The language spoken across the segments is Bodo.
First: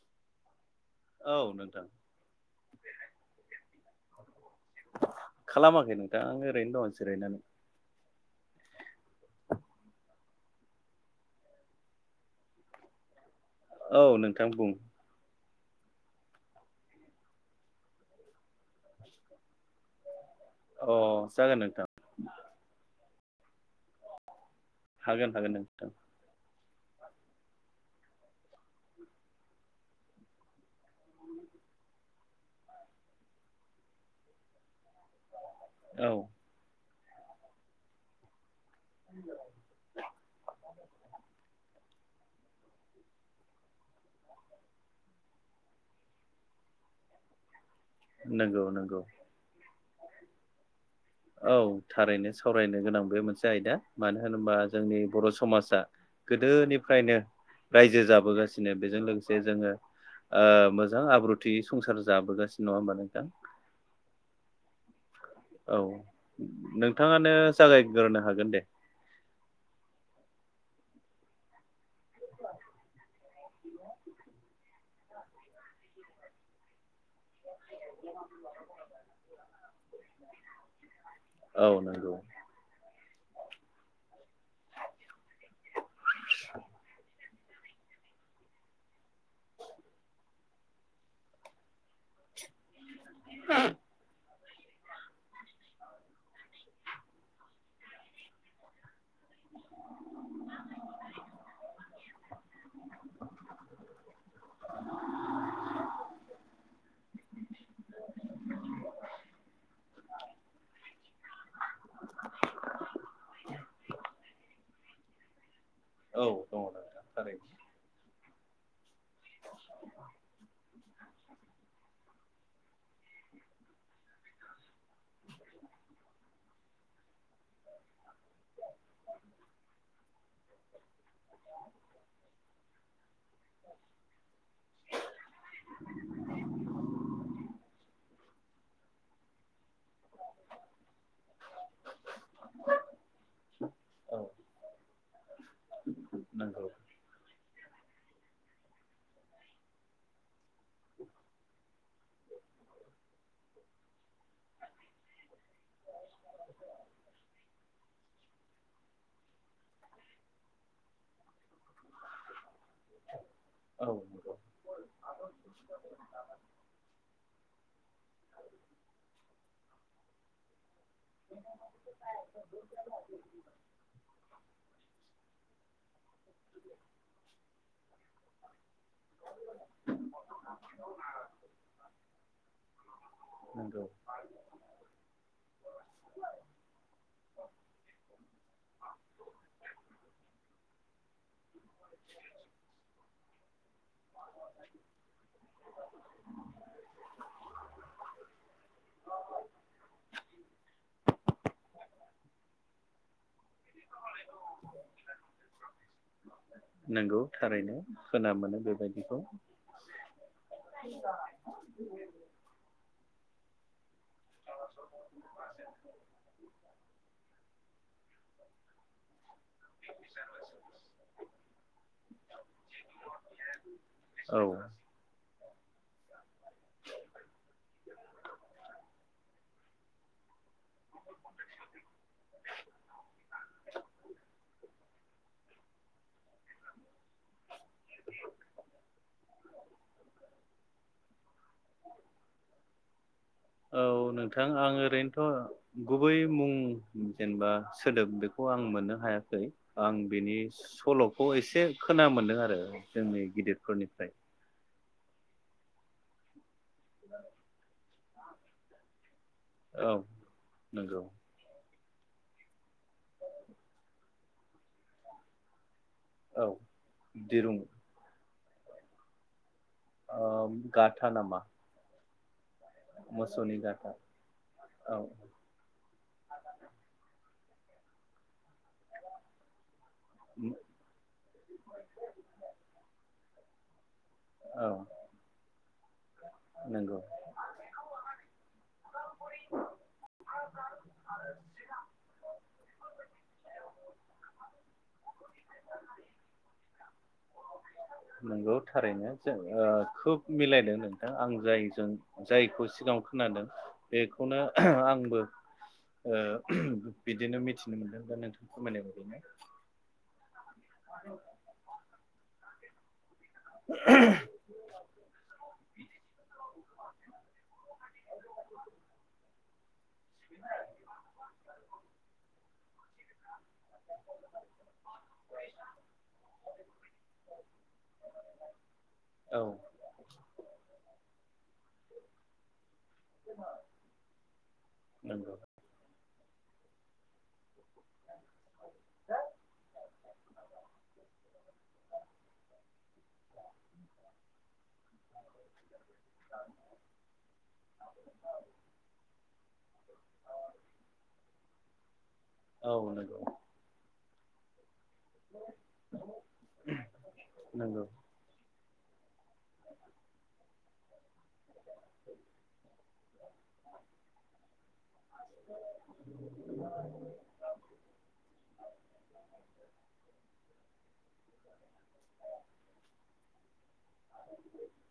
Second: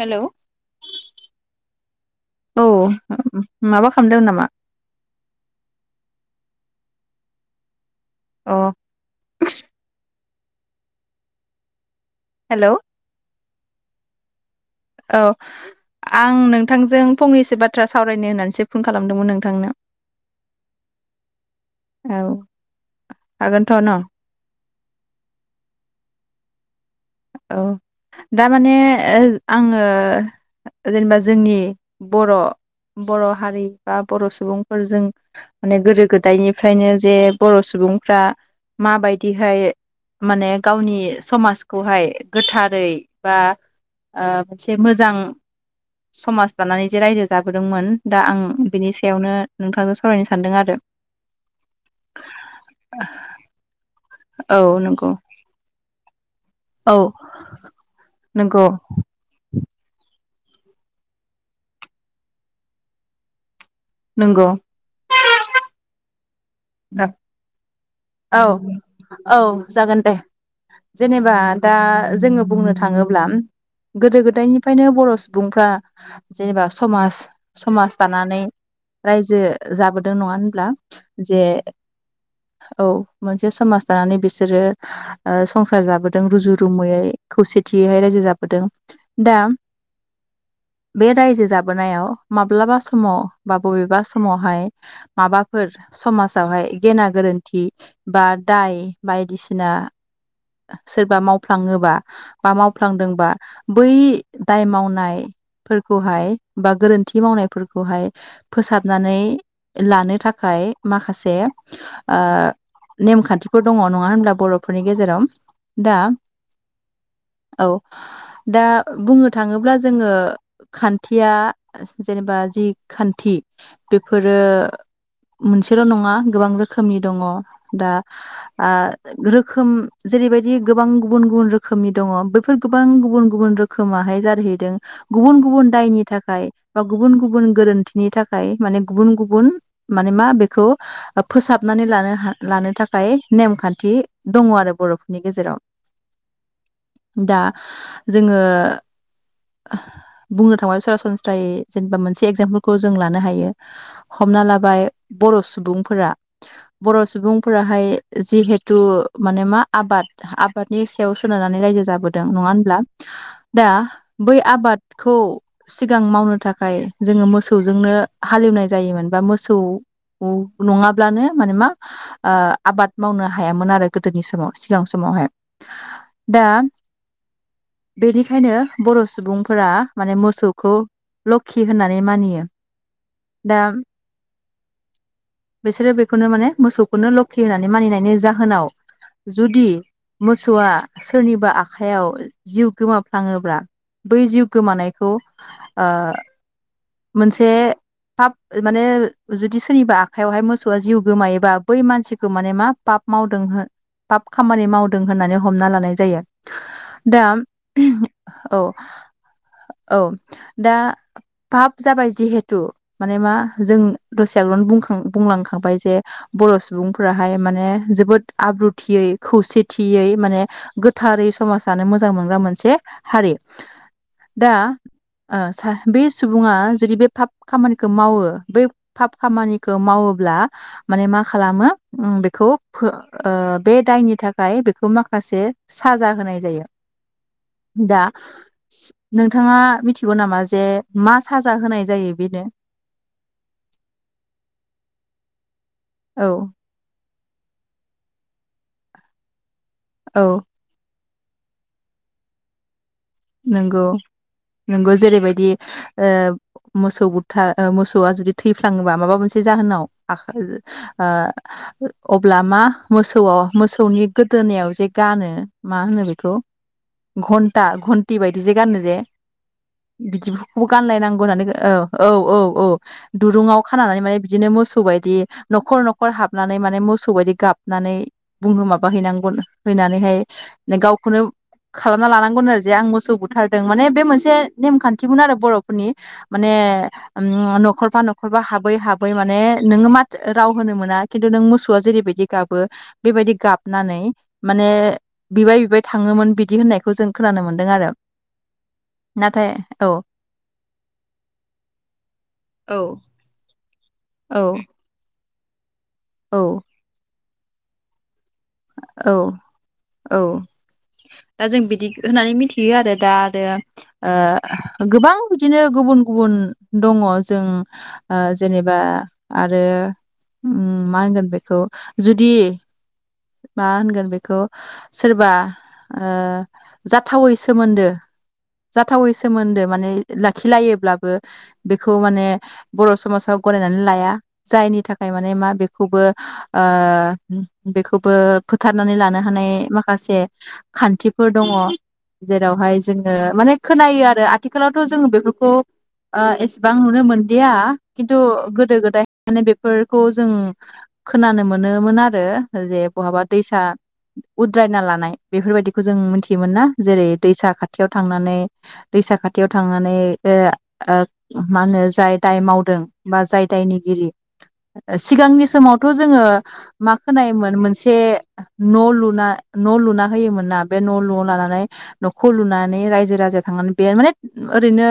हेल' औ नोंथां औ माबा खालामदों नामा [unintelligible] खालामाखै नोंथां आं ओरैनो दं जिरायनानौ अ हेलौ औ नोंथां बुं औ आं नोंथांजों फंनैसो बाथ्रा सावरायनो होननानैसो फ' फन खालामदोंमोन नोंथांनो अ जागोन नोंथां औ हागोनथ' न हागोन हागोन नोंथां औ दामाने ओ आङो जेनेबा जोंनि बर' बर' हारि बा बर' सुबुंफोरजों माने गोदो औ गोदायनिफ्रायनो जे बर' सुबुंफ्रा माबायदिहाय माने गावनि समाजखौहाय गोथारै बा आ मोनसे मोजां समाज दानानै जे रायजो जाबोदोंमोन दा आं नंगौ बिनि नंगौ सायावनो नोंथांजों सावरायनो सानदों आरो औ थारैनो सावरायनो गोनां बे मोनसे आयदा मानो होनोबा औ जोंनि नंगौ बर' समाजा औ गोदोनिफ्रायनो रायजो नंगौ जाबोगासिनो बेजों लोगोसे जोङो ओ मोजां आब्रुथि संसार जाबोगासिनो नङा होनोमबा नोंथां? नोंग औ नोंथाङानो जागायग्रो औ हागोन दे। औ जागोन दे जेनेबा दा जोङो बुंनो थाङोब्ला गोदो गोदायनिफ्रायनो बर' सुबुंफ्रा जेनेबा समाज समाज दानानै रायजो जाबोदों नङा होनब्ला जे औ नंगौ औ मोनसे समाज दानानै बिसोरो आ संसार जाबोदों रुजु रुमुयै खौसेथियै रायजो जाबोदों दा बे रायजो जाबोनायाव माब्लाबा समाव बा बबेबा समावहाय माबाफोर समाजावहाय गेना गोरोन्थि बा दाय बायदिसिना सोरबा मावफ्लाङोबा बा मावफ्लांदोंबा बै दाय मावनाय फोरखौहाय बा गोरोन्थि मावनायफोरखौहाय फोसाबनानै लानो थाखाय माखासे आ नेमखान्थिफोर दङ नङा होनब्ला बर'फोरनि गेजेराव? दा औ दङ नोंथां थारैनो औ दा बुंनो थाङोब्ला जोङो खान्थिया जेनेबा जि खान्थि बेफोरो मोनसेल' नङा गोबां रोखोमनि दङ दा आ रोखोम जेरैबायदि गोबां गुबुन गुबुन रोखोमनि दङ बैफोर गोबां गुबुन गुबुन रोखोमाहाय जारहैदों गुबुन गुबुन दायनि थाखाय बा गुबुन गुबुन गोरोन्थिनि थाखाय माने गुबुन गुबुन माने मा बेखौ ओ फोसाबनानै लानो ह लानो थाखाय नेमखान्थि औ दङ आरो बर'फोरनि गेजेराव। नंगौ दा जोङो बुंनो थांबा सरासनस्रायै जेनेबा मोनसे एगजामपोलखौ जों लानो हायो हमना लाबाय बर' सुबुंफोरा बर' सुबुंफोराहाय जिहेथु माने मा आबाद आबादनि सायाव सोनारनानै रायजो जाबोदों नङा होमब्ला दा औ नंगौ बै आबादखौ सिगां मावनो थाखाय जोङो मोसौजोंनो हालेवनाय जायोमोन बा मोसौ [unintelligible] नङाब्लानो माने मा ओ आबाद मावनो हायामोन आरो गोदोनि समाव। सिगां समावहाय। दा बेनिखायनो बर' सुबुंफोरा माने मोसौखौ लख्खि होननानै मानियो, दा [inaudible] बिसोरो बेखौनो माने मोसौखौनो लख्खि होननानै मानिनायनि जाहोनाव जुदि मोसौआ सोरनिबा आखाइयाव जिउ गोमाफ्लाङोब्ला बै जिउ गोमानायखौ ओ मोनसे फाब माने जुदि सोरनिबा आ खायावहाय मोसौआ जिउ गोमायोबा बै मानसिखौ माने मा पाब मावदों हो पाब खामानि मावदों होननानै हमना लानाय जायो। नंगौ दा थारैनो खोना मोनो औ बेबायदिखौ औ दा पाब जाबाय जिहेतु माने मा जों दसे आगोलावनो बुंखां- बुंलांखांबाय जे बर' सुबुंफोराहाय माने जोबोद आब्रुथियै खौसेथियै माने गोथारै समाज जानो मोजां मोनग्रा मोनसे हारि। औ। दा ओ सा बे सुबुङा जुदि बे फाब खामानिखो मावो बै फाब खामानि खौ मावोब्ला माने मा खालामो ओम बेखौ फो ओ बे दायनि थाखाय बेखौ माखासे साजा होनाय जायो। दा नोंथाङा मिथिगौ नामा जे मा साजा होनाय जायो बेनो? औ नोंथां आं ओरैनोथ' गुबै औ मुं जेनेबा सोदोब बेखौ आं मोननो हायाखै आं औ बेनि सल'खौ एसे खोना मोनदों आरो। जोंनि नोंगौ गिदिरफोरनिफ्राय नोंगौ जेरैबायदि ओ मोसौ बुथा ओ मोसौआ जुदि थैफ्लाङोबा माबा मोनसे जाहोनाव औ नंगौ [unintelligible] अब्ला मा मोसौआव मोसौनि गोदोनायाव जे गानो मा होनो बेखौ? औ दिरुं घन्टा घन्टि बायदिजे गानो जे ओ बिदि खौबो गाथा गानलायनांगौ नामा होननानै औ औ औ औ मोसौनि दुरुङाव गाथा खानानै माने बिदिनो मोसौ औ बायदि न'खर न'खर हाबनानै माने मोसौ बायदि गाबनानै बुंनो माबाहैनांगौनो। हैनानैहाय गावखौनो खालामना लानांगौनो आरो जे आं मोसौ बुथारदों माने बे मोनसे से औ नेम खान्थिमोन आरो बर'फोरनि माने नंगौ न'खरफा न'खरफा हाबै हाबै माने नोङो माथ राव होनो मोना खिन्थु नों मोसौआ जेरैबायदि गाबो बेबायदि गाबनानै माने बिबाय बिबाय थाङोमोन बिदि होननायखौ जों खोनानो मोन दों आरो। नंगौ थारैनो जों नाथाय ओ औ खोब मिलायदों नोंथां आं जायजों जायखौ औ सिगांआव खोनादों औ बेखौनो आंबो ओ औ बिदिनो मिथिनो मोन्दों दा नोंथां फोरमायनाय बादिनो। औ औ दा जों बिदि होननानै मिथियो आरो दा आरो ओ गोबां बिदिनो गुबुन गुबुन दङ जों ओ जेनेबा आरो मा होनगोन बेखौ जुदि मा होनगोन बेखौ सोरबा ओ जाथावै सोमोन्दो जाथावै औ सोमोन्दो माने लाखिलायोब्लाबो बेखौ माने बर' समाजाव गनायनानै लाया जायनि थाखाय माने नंगौ मा बेखौबो ओ बेखौ बो फोथारनानै लानो हानाय माखासे खान्थिफोर दङ'। जेरावहाय जोङो माने खोनायो आरो आथिखालावथ' जोङो बेफोरखौ ओ एसेबां नुनो मोनदिया खिन्थु गोदो गोदाय माने बेफोरखौ जों खोनानो मोनोमोन आरो औ जे नंगौ बहाबा दैसा उद्रायना लानाय बेफोरबायदिखौ जों मिथियोमोन ना जेरै दैसा नंगौ खाथियाव थांनानै दैसा खाथियाव थांनानै ओ ओ मा होनो जाय दाय मावदों बा जाय दायनिगिरि ओ सिगांनि समावथ' जोङो मा खोनायोमोन मोनसे ए न' लुना न' लुना होयोमोन ना बे न' लुना लानानै न'खौ लुनानै रायजो राजाया थांनानै बे माने ओरैनो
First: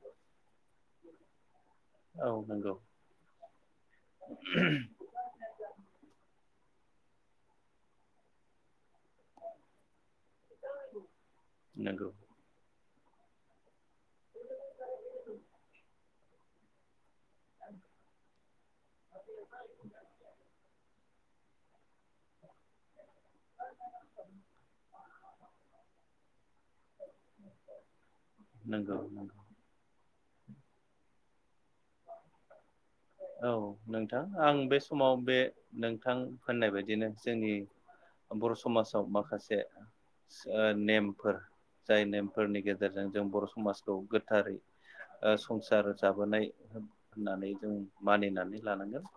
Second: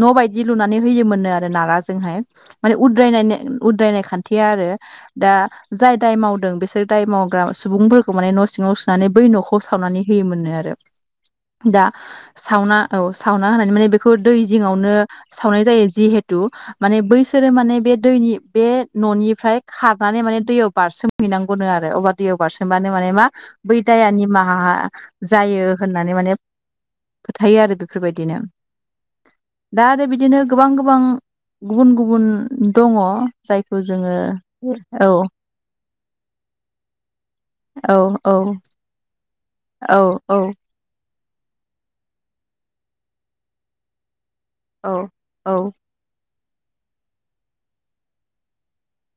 न' बायदि लुनानै होयोमोननो आरो नाराजोंहाय औ नंगौ माने उद्रायनायनाय उद्रायनाय खान्थि आरो दा जाय दाय मावदों बिसोर दाय मावग्रा सुबुंफोरखौ माने न' सिङाव सोनानै बै न'खौ सावनानै होयोमोननो आरो। दा नंगौ सावना औ सावना होनानै माने बेखौ दै जिङावनो सावनाय जायो जिहेथु माने बैसोरो माने बे दैनि बे न'निफ्राय खारनानै माने दैयाव बारसोमहैनांगौनो आरो अब्ला दैयाव बारसोमबानो माने मा बै दाया निमाहा जायो होननानै माने फोथायो आरो बेफोरबायदिनो। नंगौ नंगौ दा आरो बिदिनो गोबां -गोबां गुबुन- गुबुन दङ औ जायखौ जोङो नोंथां आं बे औ समाव बे नोंथां होननाय बायदिनो जोंनि औ औ बर' समाजाव माखासे औ औ [unintelligible] नेमफोर जाय नेमफोरनि गेजेरजों जों बर' समाजखौ गोथारै औ ओ औ संसार जाबोनाय होननानै जों मानिनानै लानांगोन।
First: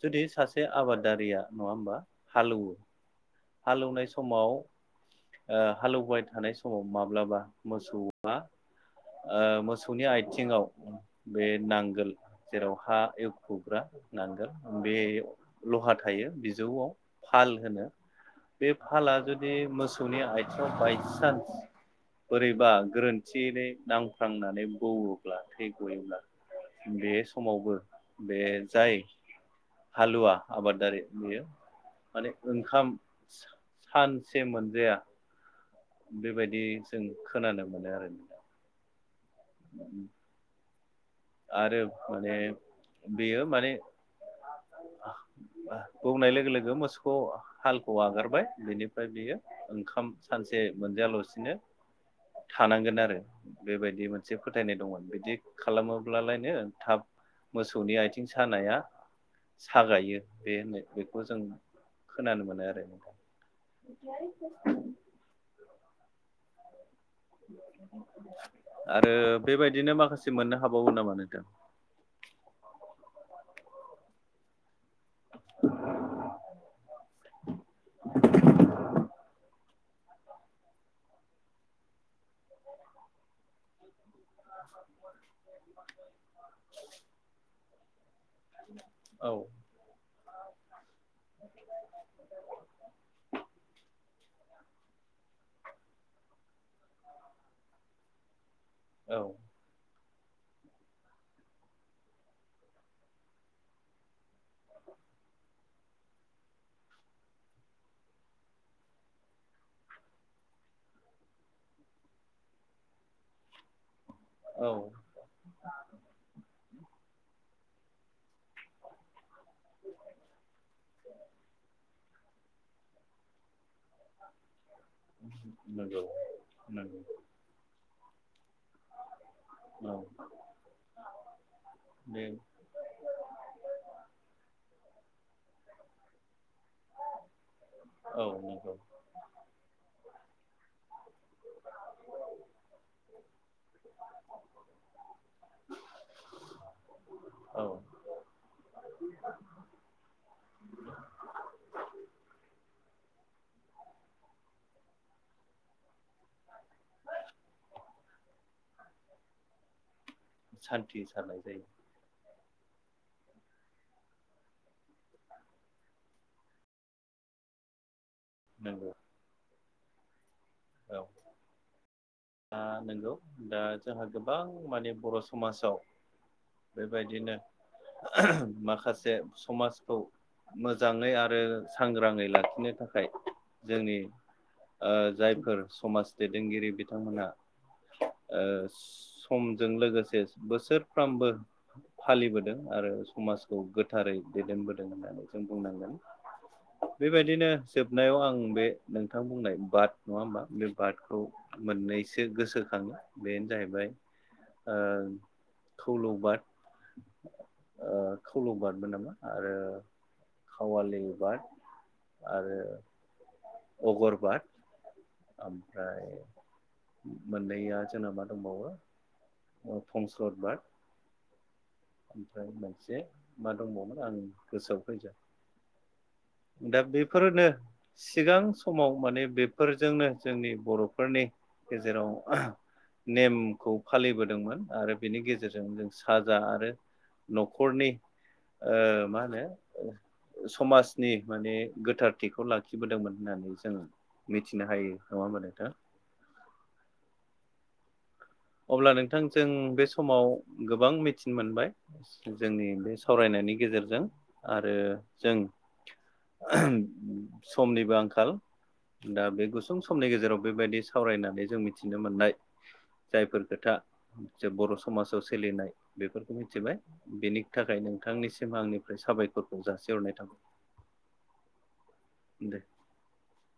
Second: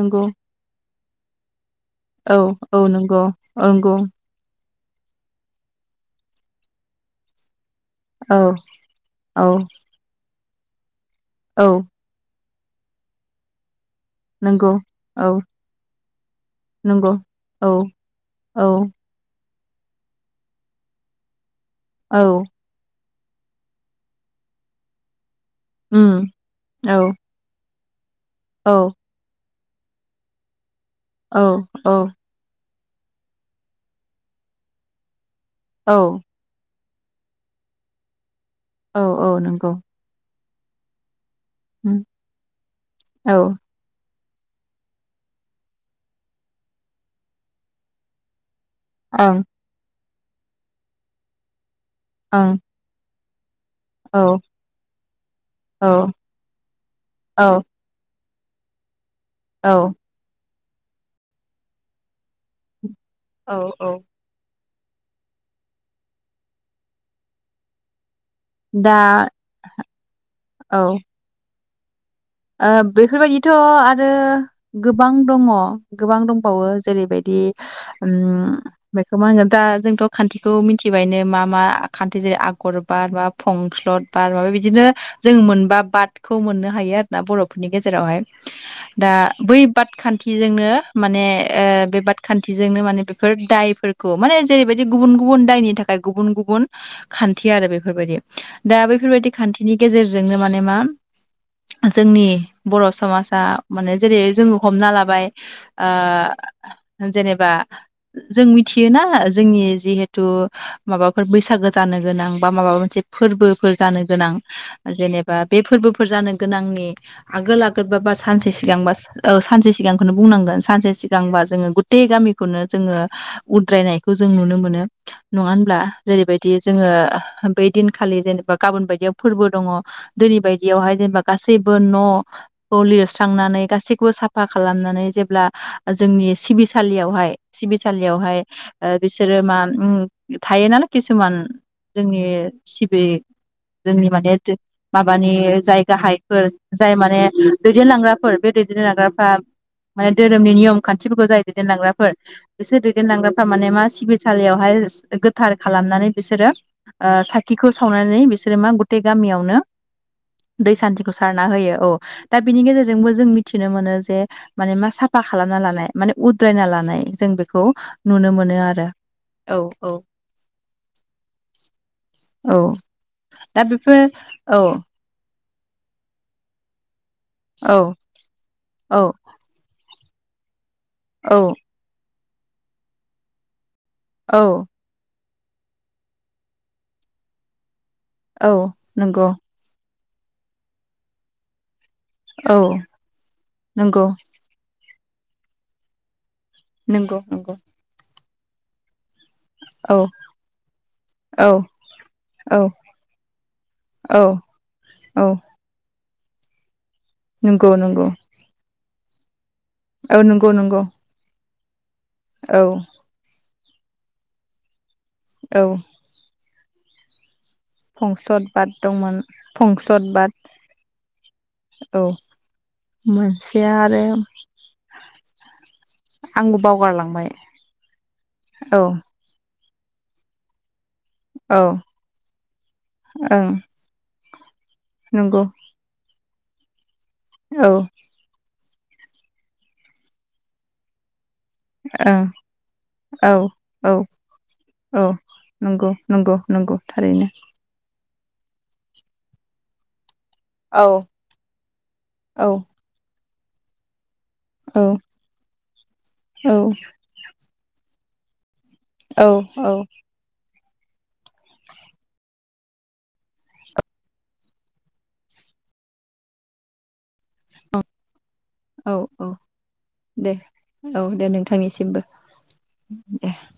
जुदि सासे आबादारिया नङा होमबा? औ औ नंगौ। नंगौ हालौनाय समाव ओ हालौबाय थानाय समाव माब्लाबा मोसौ आ औ ओ औ मोसौ नि आथिङाव बे औ नांगोल जेराव हा एवखुग्रा नांगोल नंगौ बे औ लहा थायो बिजौआव नंगौ फाल औ होनो औ बे फाला जुदि मोसौनि आथिङाव बायसान्स औ बोरैबा गोरोन्थियैै नांफ्लांनानै बोवो अब्ला थै गयोब्ला उम औ बे समावबो बे औ जाय हालुवा आबादारि औ बेयो औ माने ओंखाम सानसे मोनजाया औ बेबायदि जों खोनानो मोनो आरो न औ औ नंगौ [unintelligible] आरो उम माने औ बेयो माने बौनाय लोगो लोगो मोसौखौ हालखौ आगारबाय बेनि फ्राय बियो ओंखाम सानसे मोनजायालासिनो ओं थानांगोन आरो बेबायदि मोनसे ओं फोथायनाय दंमोन बिदि औ खालामो लायनो थाब मोसौनि आथिं सानाया औ सागायो बे होनो बेखौ जों खोनानो मोनो आरो औ औ [inaudible] दा आरो बेबायदिनो माखासे मोननो औ हाबावगोन नामा नोंथां? ओ बैफोरबायदिथ' आरो गोबां दङ गोबां दंबावो जेरैबायदि उम बेखौ मा होनगोन दा जोंथ' खान्थिखौ मिथिबायनो मा मा खान्थि जेरै आगर बार बा फंस्लद बार माबा बिदिनो जों मोनबा बाद खौ मोननो हायो आरो ना बर'फोरनि गेजेरावहाय दा औ बै पाद खान्थिजोंनो माने ओ बे बाद खान्थिजोंनो माने बेफोर दाय फोर खौ माने जेरैबायदि गुबुन-गुबुन दायनि थाखाय गुबुन-गुबुन खान्थि आरो बेफोरबायदि। दा औ बैफोरबायदि खान्थिनि गेजेरजोंनो माने मा जोंनि बर' समाजा माने जेरै जों हमना लाबाय। ओ जेनेबा जों मिथियोना जोंनि जिहेथु माबाफोर बैसागो जानो गोनां बा माबा मोनसे फोरबोफोर जानो गोनां औ जेनेबा बे फोरबोफोर जानो गोनांनि आगोल-आगोल बा-बा सानसे सिगांबा औ सानसे सिगांखौनो बुंनांगोन सानसे सिगांबा जोंङो गु सै गामिखौनो जोंङो उद्रायनाय खौ जों नुनो मोनो नङा होनब्ला नंगौ जेरैबायदि जोंङो नंगौ बै दिनखालि जेनेबा गाबोन बायदियाव फोरबो दङ औ दिनै बायदियावहाय गासैबो न' बे खौ लिरस्रांनानै गासैखौबो साफा खालामनानै जेब्ला जोंनि सिबिसालियावहाय औ सिबिसालियावहाय नंगौ ओ बिसोरो मा ओम थायोनालाय किसुमान जोंनि सिबि जोंनि माने माबानि जायगाहाय फोर जाय माने औ दैदेनलांग्राफोर बे दैदेनलांग्राफ्रा माने धोरोमनि नियम खान्थिफोरखौ जाय दैदेनलांग्राफोर बिसोर दैदेनलांग्राफोरा माने मा सिबिसालियावहाय गोथार खालामनानै बिसोरो ओ साखिखौ सावनानै बिसोरो मा गुतै गामियावनो दै सान्थि सारनाय जायो औ दा बिनि गेजेरजोंबो जों मिथिनो मोनो जे माने मा साफा खालामना लानाय माने उद्रायना लानाय जों बेखौ नुनो मोनो नंगौ आरो औ-औ। औ। ओ नंगौ दा जोंहा गोबां औ माने बर' समाजाव बेबायदिनो औ औ माखासे समाजखौ मोजाङै आरो औ सांग्राङै लाखिनो थाखाय जोंनि औ। ओ जायफोर समाज दैदेनगिरि बिथांमोनहा ओ औ नंगौ सम जों लोगोसे बोसोरफ्रोमबो फालिबोदों औ आरो समाजखौ नंगौ गोथारै दैदेनबोदों होननानै जों बुंनांगोन। नंगौ बेबायदिनो नंगौ जोबनायाव आं बे नोंथां बुंनाय बाद औ नङा होमबा बे बादखौ औ मोननैसो औ गोसोखाङो बेनो जाहैबाय औ ओ औ खौलौ बाद। नंगौ-नंगौ। खौलौ बादबो नामा आरो नंगौ नंगौ खावालि बाद आरो औ अगरबाद औ ओमफ्राय मोननैया जोंना मा फंस्लद बाद दंबावो दंमोन ओ फंस्लद बाद। औ ओमफ्राय मोनसे मा मोनसेया दंबावोमोन आरो आं गोसोआव फैजोब आंबो दा बावगारलांबाय बेफोरनो सिगां औ समाव माने बे फोरजोंनो जोंनि बर'फोरनि औ गेजेराव ओं नेमखौ फालिबोदोंमोन आरो बेनि नंगौ गेजेरजों जों साजा आरो औ न'खरनि ओ मा होनो समाजनि माने ओं गोथारथिखौ लाखिबोदोंमोन औ होननानै जों औ मिथिनो हायो नङा होनोमबा नोंथां। नंगौ-नंगौ थारैनो। अब्ला नोंथांजों बे समाव औ गोबां मिथिनो मोनबाय औ जोंनि बे सावरायनायनि गेजेरजों आरो औ जों समनिबो आंखाल दा बे औ औ गुसुं समनि गेजेराव बेबायदि सावरायना बे जों मिथिनो मोननाय जायफोर खोथा जे बर' समाजाव सोलिनाय बेफोरखौ मिथिबाय बेनि थाखाय नोंथांनिसिम आं औ औ साबायखरखौ जासिहरनाय दे थाबाय। औ दे नोंथांनिसिमबो। दे [inaudible]